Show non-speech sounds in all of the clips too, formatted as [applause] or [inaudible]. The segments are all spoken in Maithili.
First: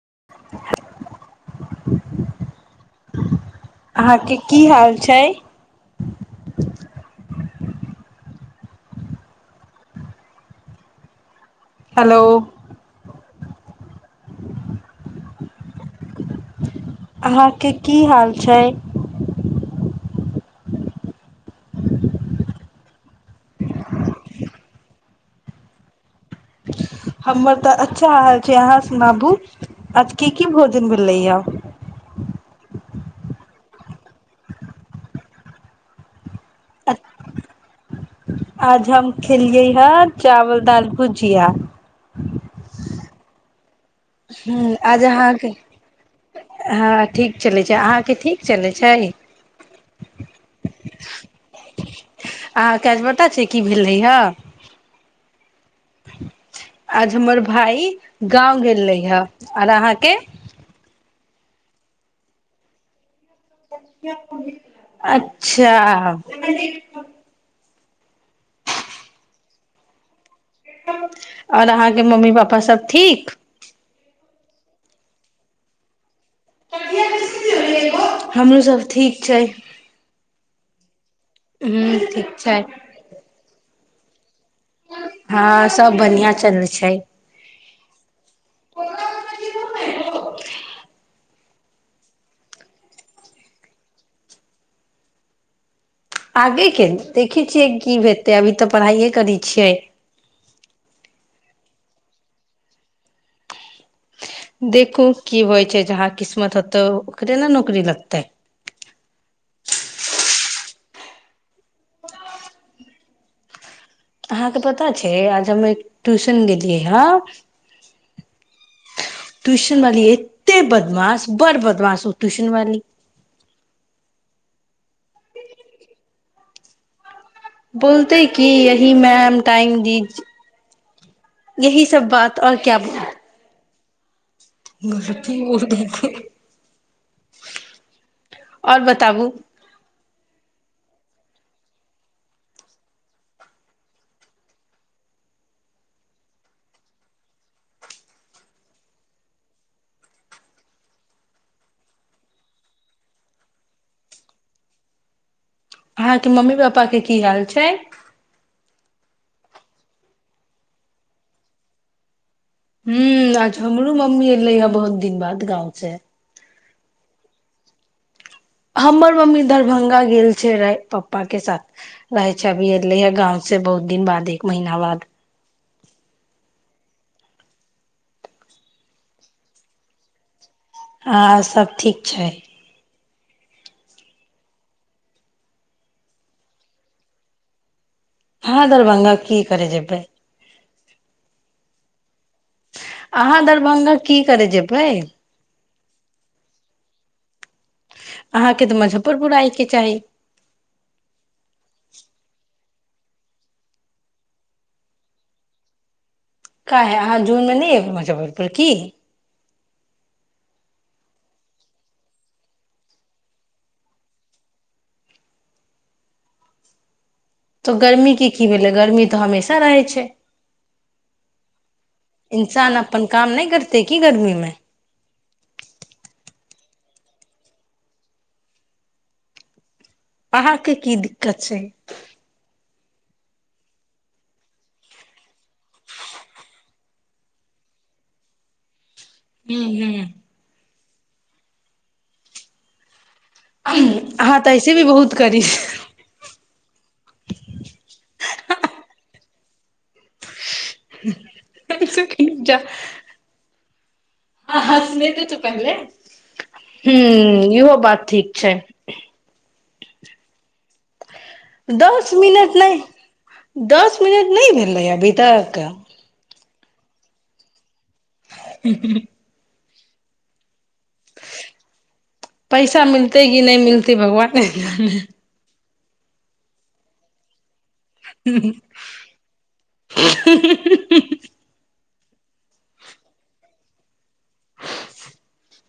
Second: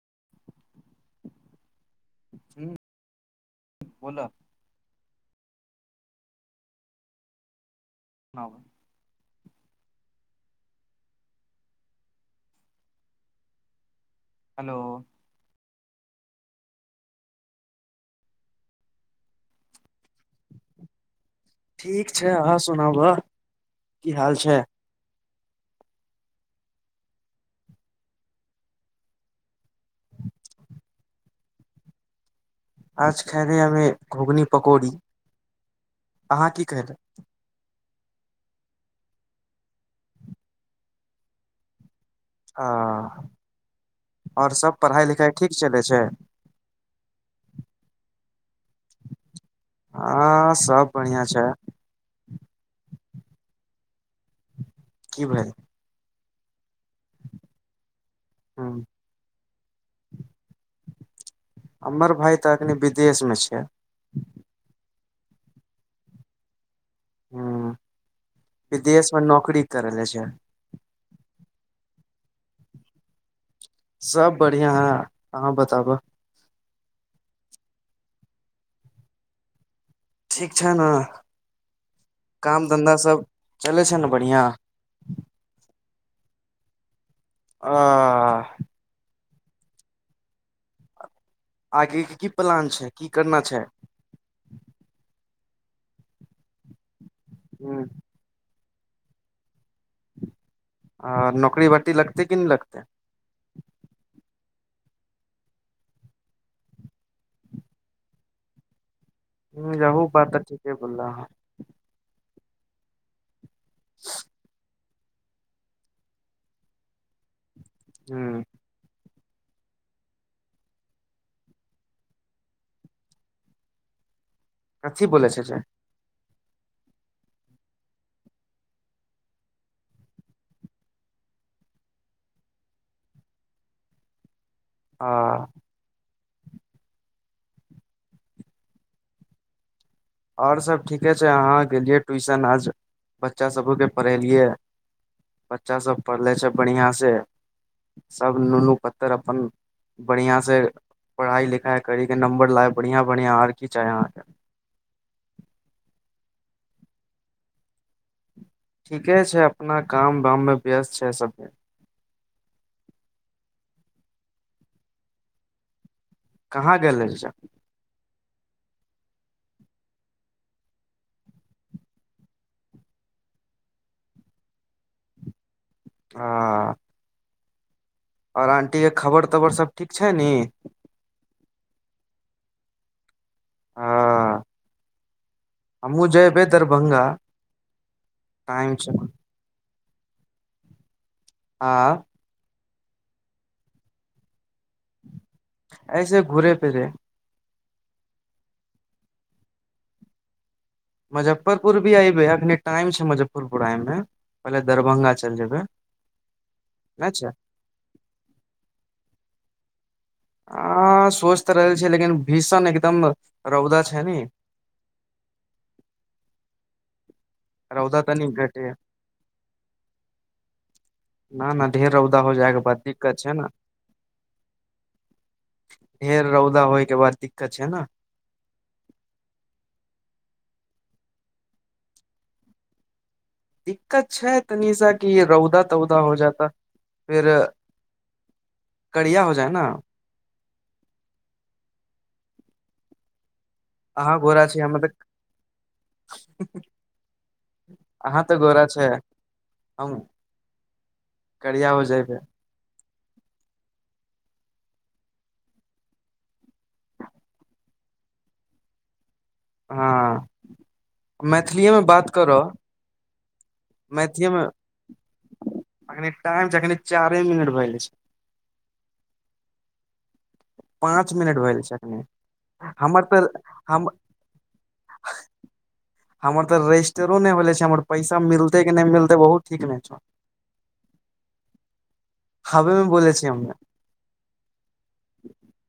[unintelligible] हू अहाँ के की हल छै नबै हेलो हेलो अहाँके की हाल छै ठीक छै अहाँ सुनाबह की हाल छै हमर तऽ अच्छा हाल छै अहाँ सुनाबू आज के की भोजन भेलै य आज खाय रह हमे घुघनी पकौड़ी अहाँ की कहल आज हम खेलियै है चावल दाल भुजिया ह ह आज अहाँके छै हँ ठीक चलैत छै अहाँके ठीक चलैत छै आ सब बढ़िया छै अहाँके काज पता छै की भेल रैयए की भेलोझ आज हमर भाई गाँंव ह गेल रहे हे आओर अहाँके अमर भाइ ताकने विदेश छै अच्छा ह विदेशमे नौकरी करेल छै आओर अहाँके मम्मी पापा सब ठीक सब बढ़िआं है अहाँ बताबऽ हमरोसभ ठीक छै अछ ने ह्म ठीक छै काम धन्धा सब चलै छै ने बढ़िआँ हँ सब बढ़िआ चल छै आ [unintelligible] आगेके की प्लान छै की करना छै आगे के देखै छियै ह की हेतै अभी तऽ पढ़ाइए करै छियै आ नौकरी बाटी लगतै कि नहि लगते देखू की होइ छै जहाँ किस्मत होतौ ओकरे ने नौकरी लगतै ह यहूब बात तऽ ठीके बोला है अहाँके पता छै आज हम एक ट्यूशन गेलियै हँ हँ ्यूशन वाली एते बदमाश बड़ बदमाश हो ्यूशन वाली कथी ब छै से बोलते की यही मैम टाइम दी यह सब बात आऔर क्या घ ह बत आओर बताबू आओर सभ ठीके छै अहाँ गेलियै ट्यूशन आज बच्चाभोकके पढ़ेलियै बच्चासभ पढ़लै छै बढ़िआँसँ सभ नुनू पत्तर अपन बढ़िआँसँ पढ़ाइ लिखाइ कर कऽ नम्बर लाब बढ़िआँ बढ़िआँ आओर की चाही अहाँकेँ अहाँके मम्मी पापा के की हाल छै ठीके छै अपना काम वाममे व्यस्त छै सभमे ह आ हमरो मम्मी एलै हे बहुत दिन बाद गाँव से कहाँ गेल हमर मम्मी दरभंगा गेल छै पप्पा के साथ रहै छै अभी एले हे गाँंव से बहुत दिन बाद एक महीना बाद ह आओर आंटी के खबर तबर सभ ठीक छै न हँ सब ठीक छै ह हम मु जेबै दरभंगा हँ टाइम छै दरभङंगा किी कर जेबै बै आँ अहाँ दरभंगा की करय जेबै ऐसे घुरे फिरे अहाँके तऽ मुजफ्फरपुर आयके चाही मुजफ्फरपुर भी आइ भै अख टाइम छै मुजफ्फरपुरमे पहिले दरभंगा चलि जेबै क है नहि अहाँ छै जूनमे नहि एबै मुजफ्फरपुर की ह सोच तऽ रहल छी लेकिन भीषण एकदम रौदा छै ने तो रौदा गर्मी तनी के की घटे भेलै गर्मी तऽ हमेशा रहै छै न न ढेर रौदा हो जाय के इन्सान बाद अपन दिक्कत छै काम ने नहि करते की गर्मी मे ढेर रौदा होय के बार दिक्कत छै ने अहाँके की दिक्कत छै दिक्कत छै तनी साा कि रौदा तौदा हो जाता फेर करिया हो जाय हूं ने हूं अहाँ घोड़ा छी ऐसे भी हमर तऽ बहुत करी अहाँ तऽ घोड़ा छै हम करिया हो जयबै सुखी जा हँ हँ सुनेते त पहिले ह इहो बात ठीक छै हँ मैथिलीए मे बात दस करऽ मिनट नहि दस मैथिलीए मिनट मे नहि भेलै अभी तक जनि चारि मिनट भैल छै ह पाँच मिनट भेलए छैखनी हमर तऽ हम मिलतै ए भगवाने नहि हमर तऽ रजिस्टरो नहि भेले छै हमर पैसा मिलते कि नहि मिलते बहुत ठीक ने छ हाबमे ब छी हमरा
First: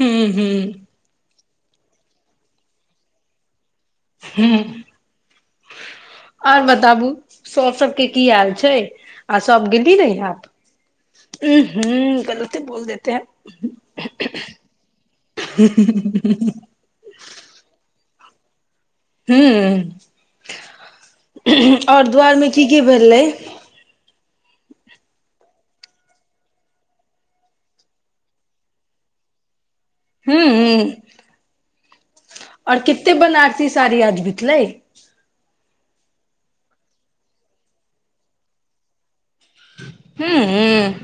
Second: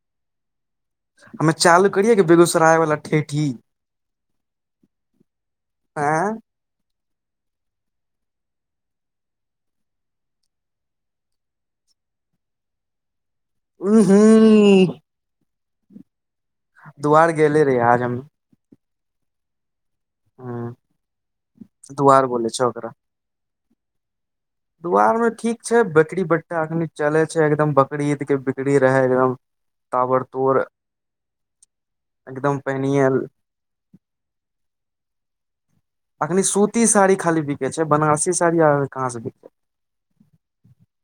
हू हू हमे चालू करियए कि बेगूसराय वालला ठेठी ह आँ आओर बताबू सब सबके की हाल छै आ सब गेली रही आप ह ह गलते बोल देते हैं ह हू ह दुआार गेले रही आज हम हू हूं आओर दुआर बोले दु्वारमे की की भेलै दुआरमे ठीक छै बकरी बटठा एखन चलै छै एकदम बकरी ईदके बिकरी रहै एकदम ताबड़ तर और कते बनार्सी साड़ी आज बीतलै अखनी सूती साड़ी खाली बिकै छै बनारसी साड़ी आ कहाँ से बिकै हूँ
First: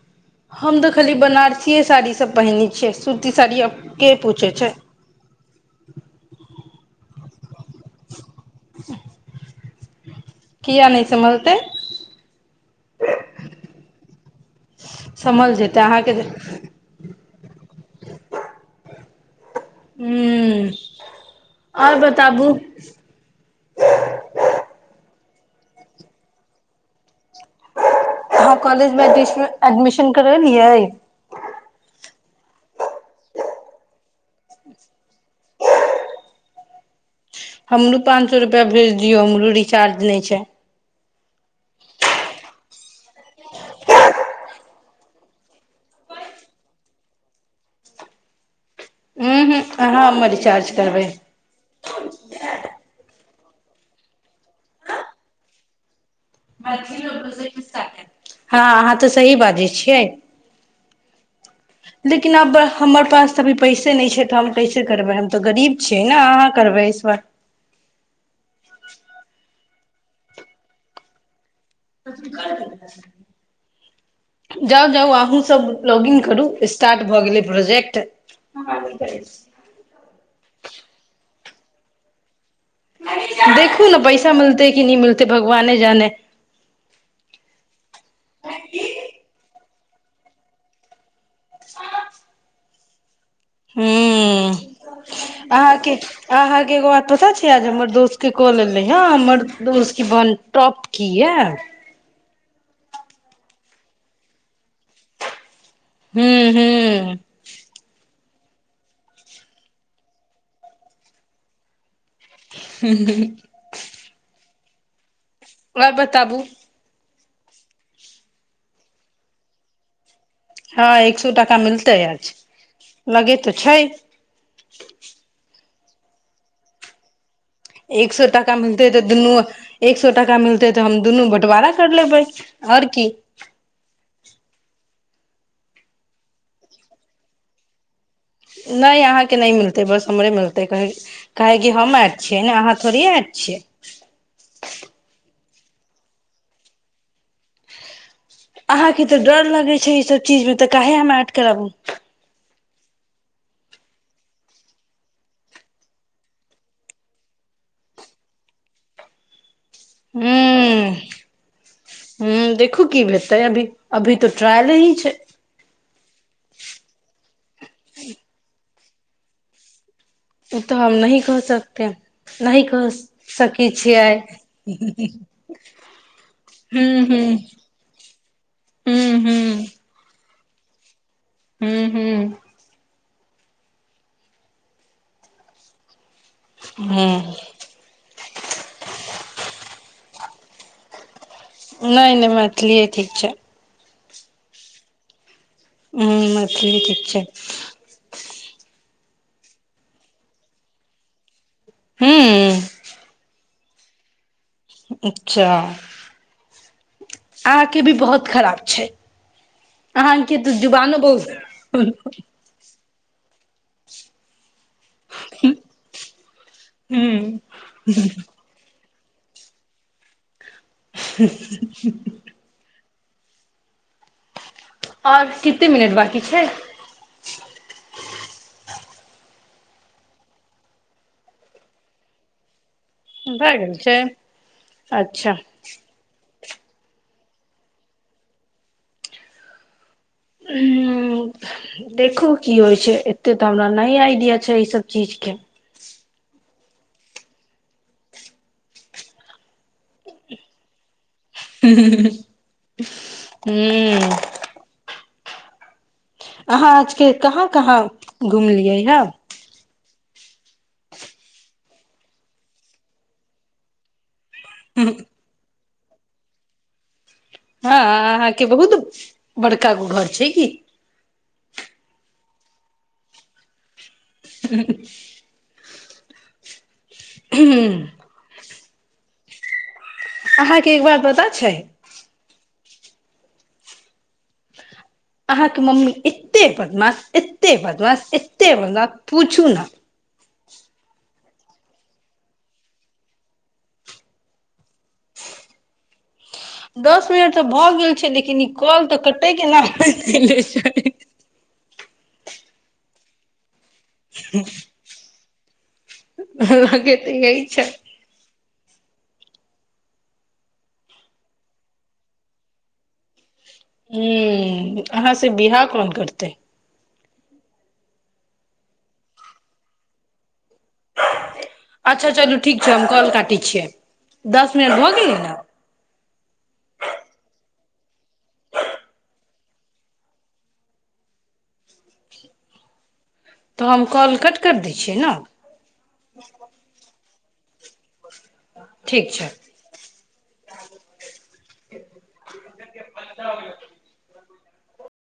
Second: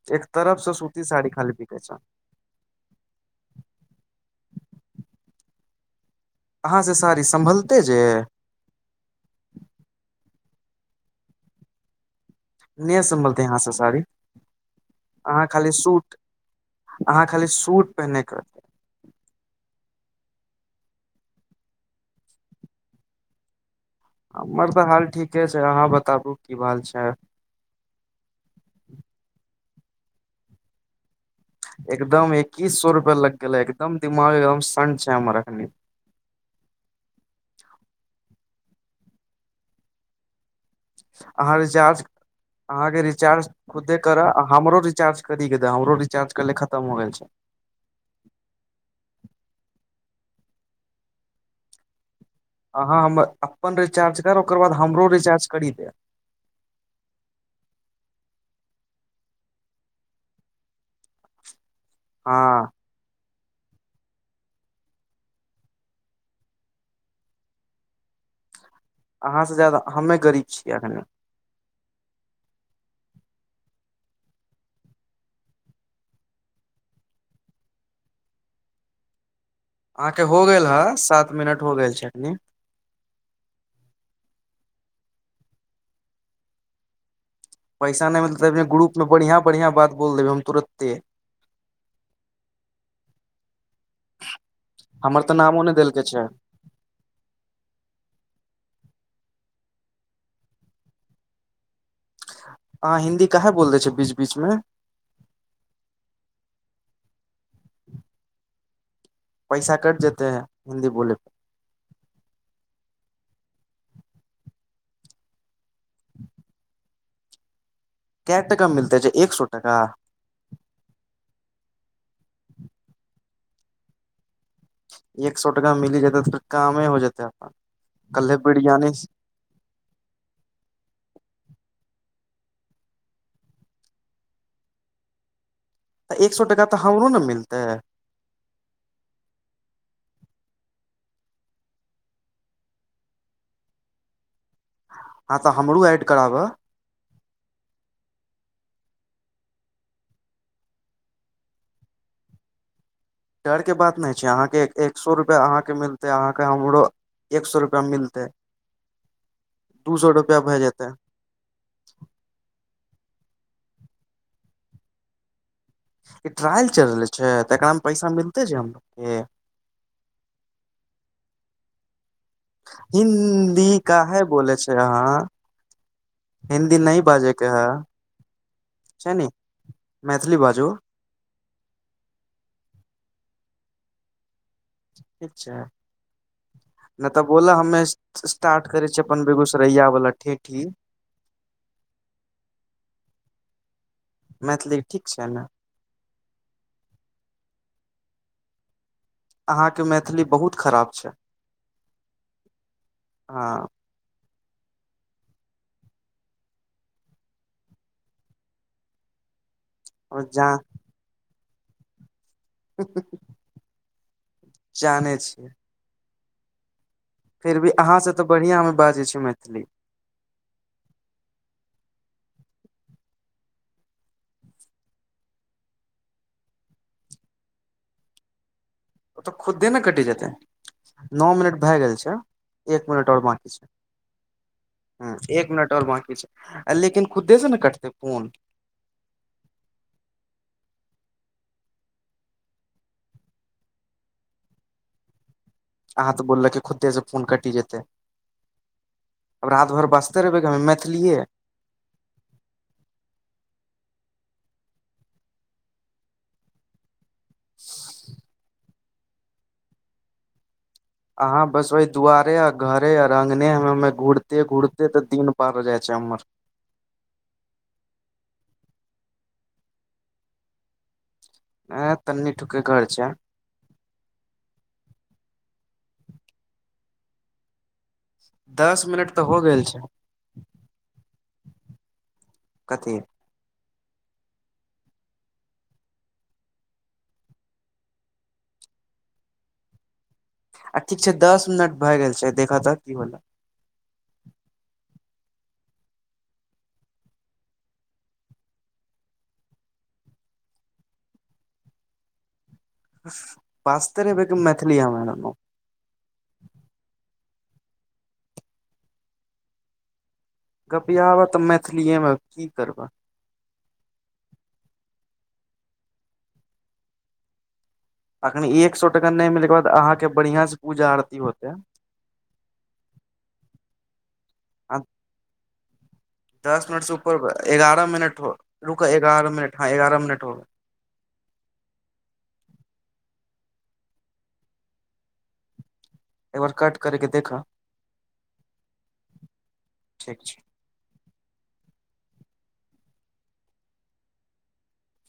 छै एक तरफ से हम तऽ सूती खाली साड़ी बनारसीए साड़ीसभ पहिनने छियै सूती साड़ी आब के पूछै छै ह कहाँ से सारी सम्भलते जे [unintelligible] किएक नहि सम्लतै नहि सम्भलतै अहाँसँ साड़ी अहाँ समझ खाली जेतै अहाँके सूट अहाँ खाली सूट पहिन्नइ करै ह्म आओर बताबू हमर तऽ हाल ठीके छै अहाँ बताबू की भाल छै हँ कॉलज मे टी एऐडमिशन करैल अै एकदम एकीस सए रुपआ लग गेलै एकदम दिमाग एकदम शड छै हमर अखनी हमरो पांच सए रुपआ भेज दियौ हमरो रिचार्ज नहि छै अहाँ रिचार्ज अहाँके रिचार्ज खुदे कर हमरो रिचार्ज कर हमरो रिचार्ज कर खतम हो गेल छै अच करबै अहाँ हम अपन रिचार्ज कर ओकर बाद हमरो रिचार्ज करि देब बछी लोको हँ अहाँ तऽ सही बाजै छियै लेकिन अब हँ हमर पास ी पैसे नहि छै तऽ हम कैसे करबै हम तऽ गरीब छियै ने अहाँ करबै इ बार अहाँ से ज्यादा हमे गरीब छियै एखन जाउ जाउ अहूँ सब लॉग इिन करू स्टार्ट भऽ गेलै प्रोजेक्ट अहाँके हो गेल हे सात मिनट हो गेल चटनी देखू ने पैसा मिलते कि नहि मिलते भगवाने जाने पैसा नहि मिलतैने ग्रुप मे बढ़िया बढ़िया बात बल देब हम तुरते ह हमर तऽ नामो नहि अहाँके देलके छै अहाँके एगो बात पता छै आज हमर दोस्त के कऽ लेले ह हमर उसी बन टॉप की यै अहाँ हिंन्दी काह बोल दै छै बीच बीचमे हू हू पैसा कट जेते हैं हिन्दी बोलै प ह वह बताबू क टका मिलते छै एक सए टाका हँ एक सए टाका मिलतै आज लगे तऽ छै एक सए टा मिली जेतै त फर कमे हो जेतताै एक सए टाका मिलते तऽ दुनू एक सए टाका मिलते तऽ हम दुनू बंटवारक कर लेबै आओर की तऽ एक सए टाका तऽ हम ओरू ने मिलतै नहि अहाँके नहि मिलतै बस हमरे मिलतै कह के कि हम आयत छियै ने अहाँ थोड़े आयत छियै [unintelligible] अहाँके तऽ डर लगैत छै ईसभ चीजमे तऽ काहे हम ऐड कराबू डरके बात नहि छै अहाँके एक सए रुपैआ अहाँके मिलतै अहाँके हमरो एक सए रुपैआ मिलतै दू सए हू रुपआ भए जेतै ह देखू की भेटर तै अभी अभी तऽ ट्रायल ही छै ई ट्रायल चल रहल छै तऽ एकरामे पैसा मिलते छै हमरोके ओ तऽ हम नहिह कह सकते नहिी कह सकै हिन्दी छियै काहे बोले छै अहाँ हिन्दी नहि ह्म ह बाजे के है ह्म हू मजली बाजू हू हू अच्छा नहि तऽ हूँ बोल हमे स्टार्ट करै छियै अपन बेगूसरैय वालला ठेठी नहि नहि मैथिलीए ठीक छै मैथिली ठीक छै ने ह मैथिलली ठीक छै अहाँके मैथिली बहुत खराब छै हँ हँ अच्छा आके भी बहुत खराब छै आ ह के जा त जु बानो बहुत ब ह जानै छियै हूँ फिर भी अहाँ से तऽ बढ़ियां मे बाजै छी मैथिली [inaudible] आओर किते मिनट बकी छै ओ तऽ खुदे ने कटि जेते नओ मिनट भए गेल छै एक मिनट आऔर बकी भए छै गेल अच्छा ह एक मिनट आऔर बकी छै आ लेकिन खुदे से ने कटते फून ह देखू की होइ छै एते तऽ हमरा नहि आइडिया छै ई सब चीज के अहा तऽ बोललक खुद्दे से फोन कटि जेतै आब राति भर बसते रहबै हमे मैथिलीए हू अहाँ आजके कहाँ कहाँ घुमलियै [unintelligible] अहाँ बस ओहि दुआरे आ घरे आ अङ्गने ह घुड़ घुड़ते तऽ दीन पार जइत चर हँ अहाँके बहुत बड़का गो घर छै की ह तनी ूके घर छै ह दस मिनट तऽ हो गेल छै अहाँके एक बात पता छै कतेक अहाँके मम्मी एतेक बदमाश एतेक बदमाश एतेक बदमाश पूछू ने आ ठीक छै दस मिनट भए गेल छै देखऽ तऽ की होल दस मिनट तऽ भऽ गेल छै लेकिन ई कल तऽ कटै केनाै छै ब पास्तरे ब मैथिलथलीिया मैम ब लगे तऽ य छै गपिआबह तऽ मैथिलीएमे की करबह ह अहाँ से बिवाह कोन करतै अखन एक सए टाका नहि मिलयके बाद अहाँके बढ़िआं से पूजा आरती होतै अच्छा चलू ठीक छै हम कॉल काटै छियै दस आ मिनट भऽ गेलै ने दस मिनट से ऊपर एगारह मिनट हो रुक एगारह मिनट हँ एगारह मिनट हो तऽ हम कॉल कट करि दै छियै ने एकबार कट करके देखऽ ठीक छै प ठीक छै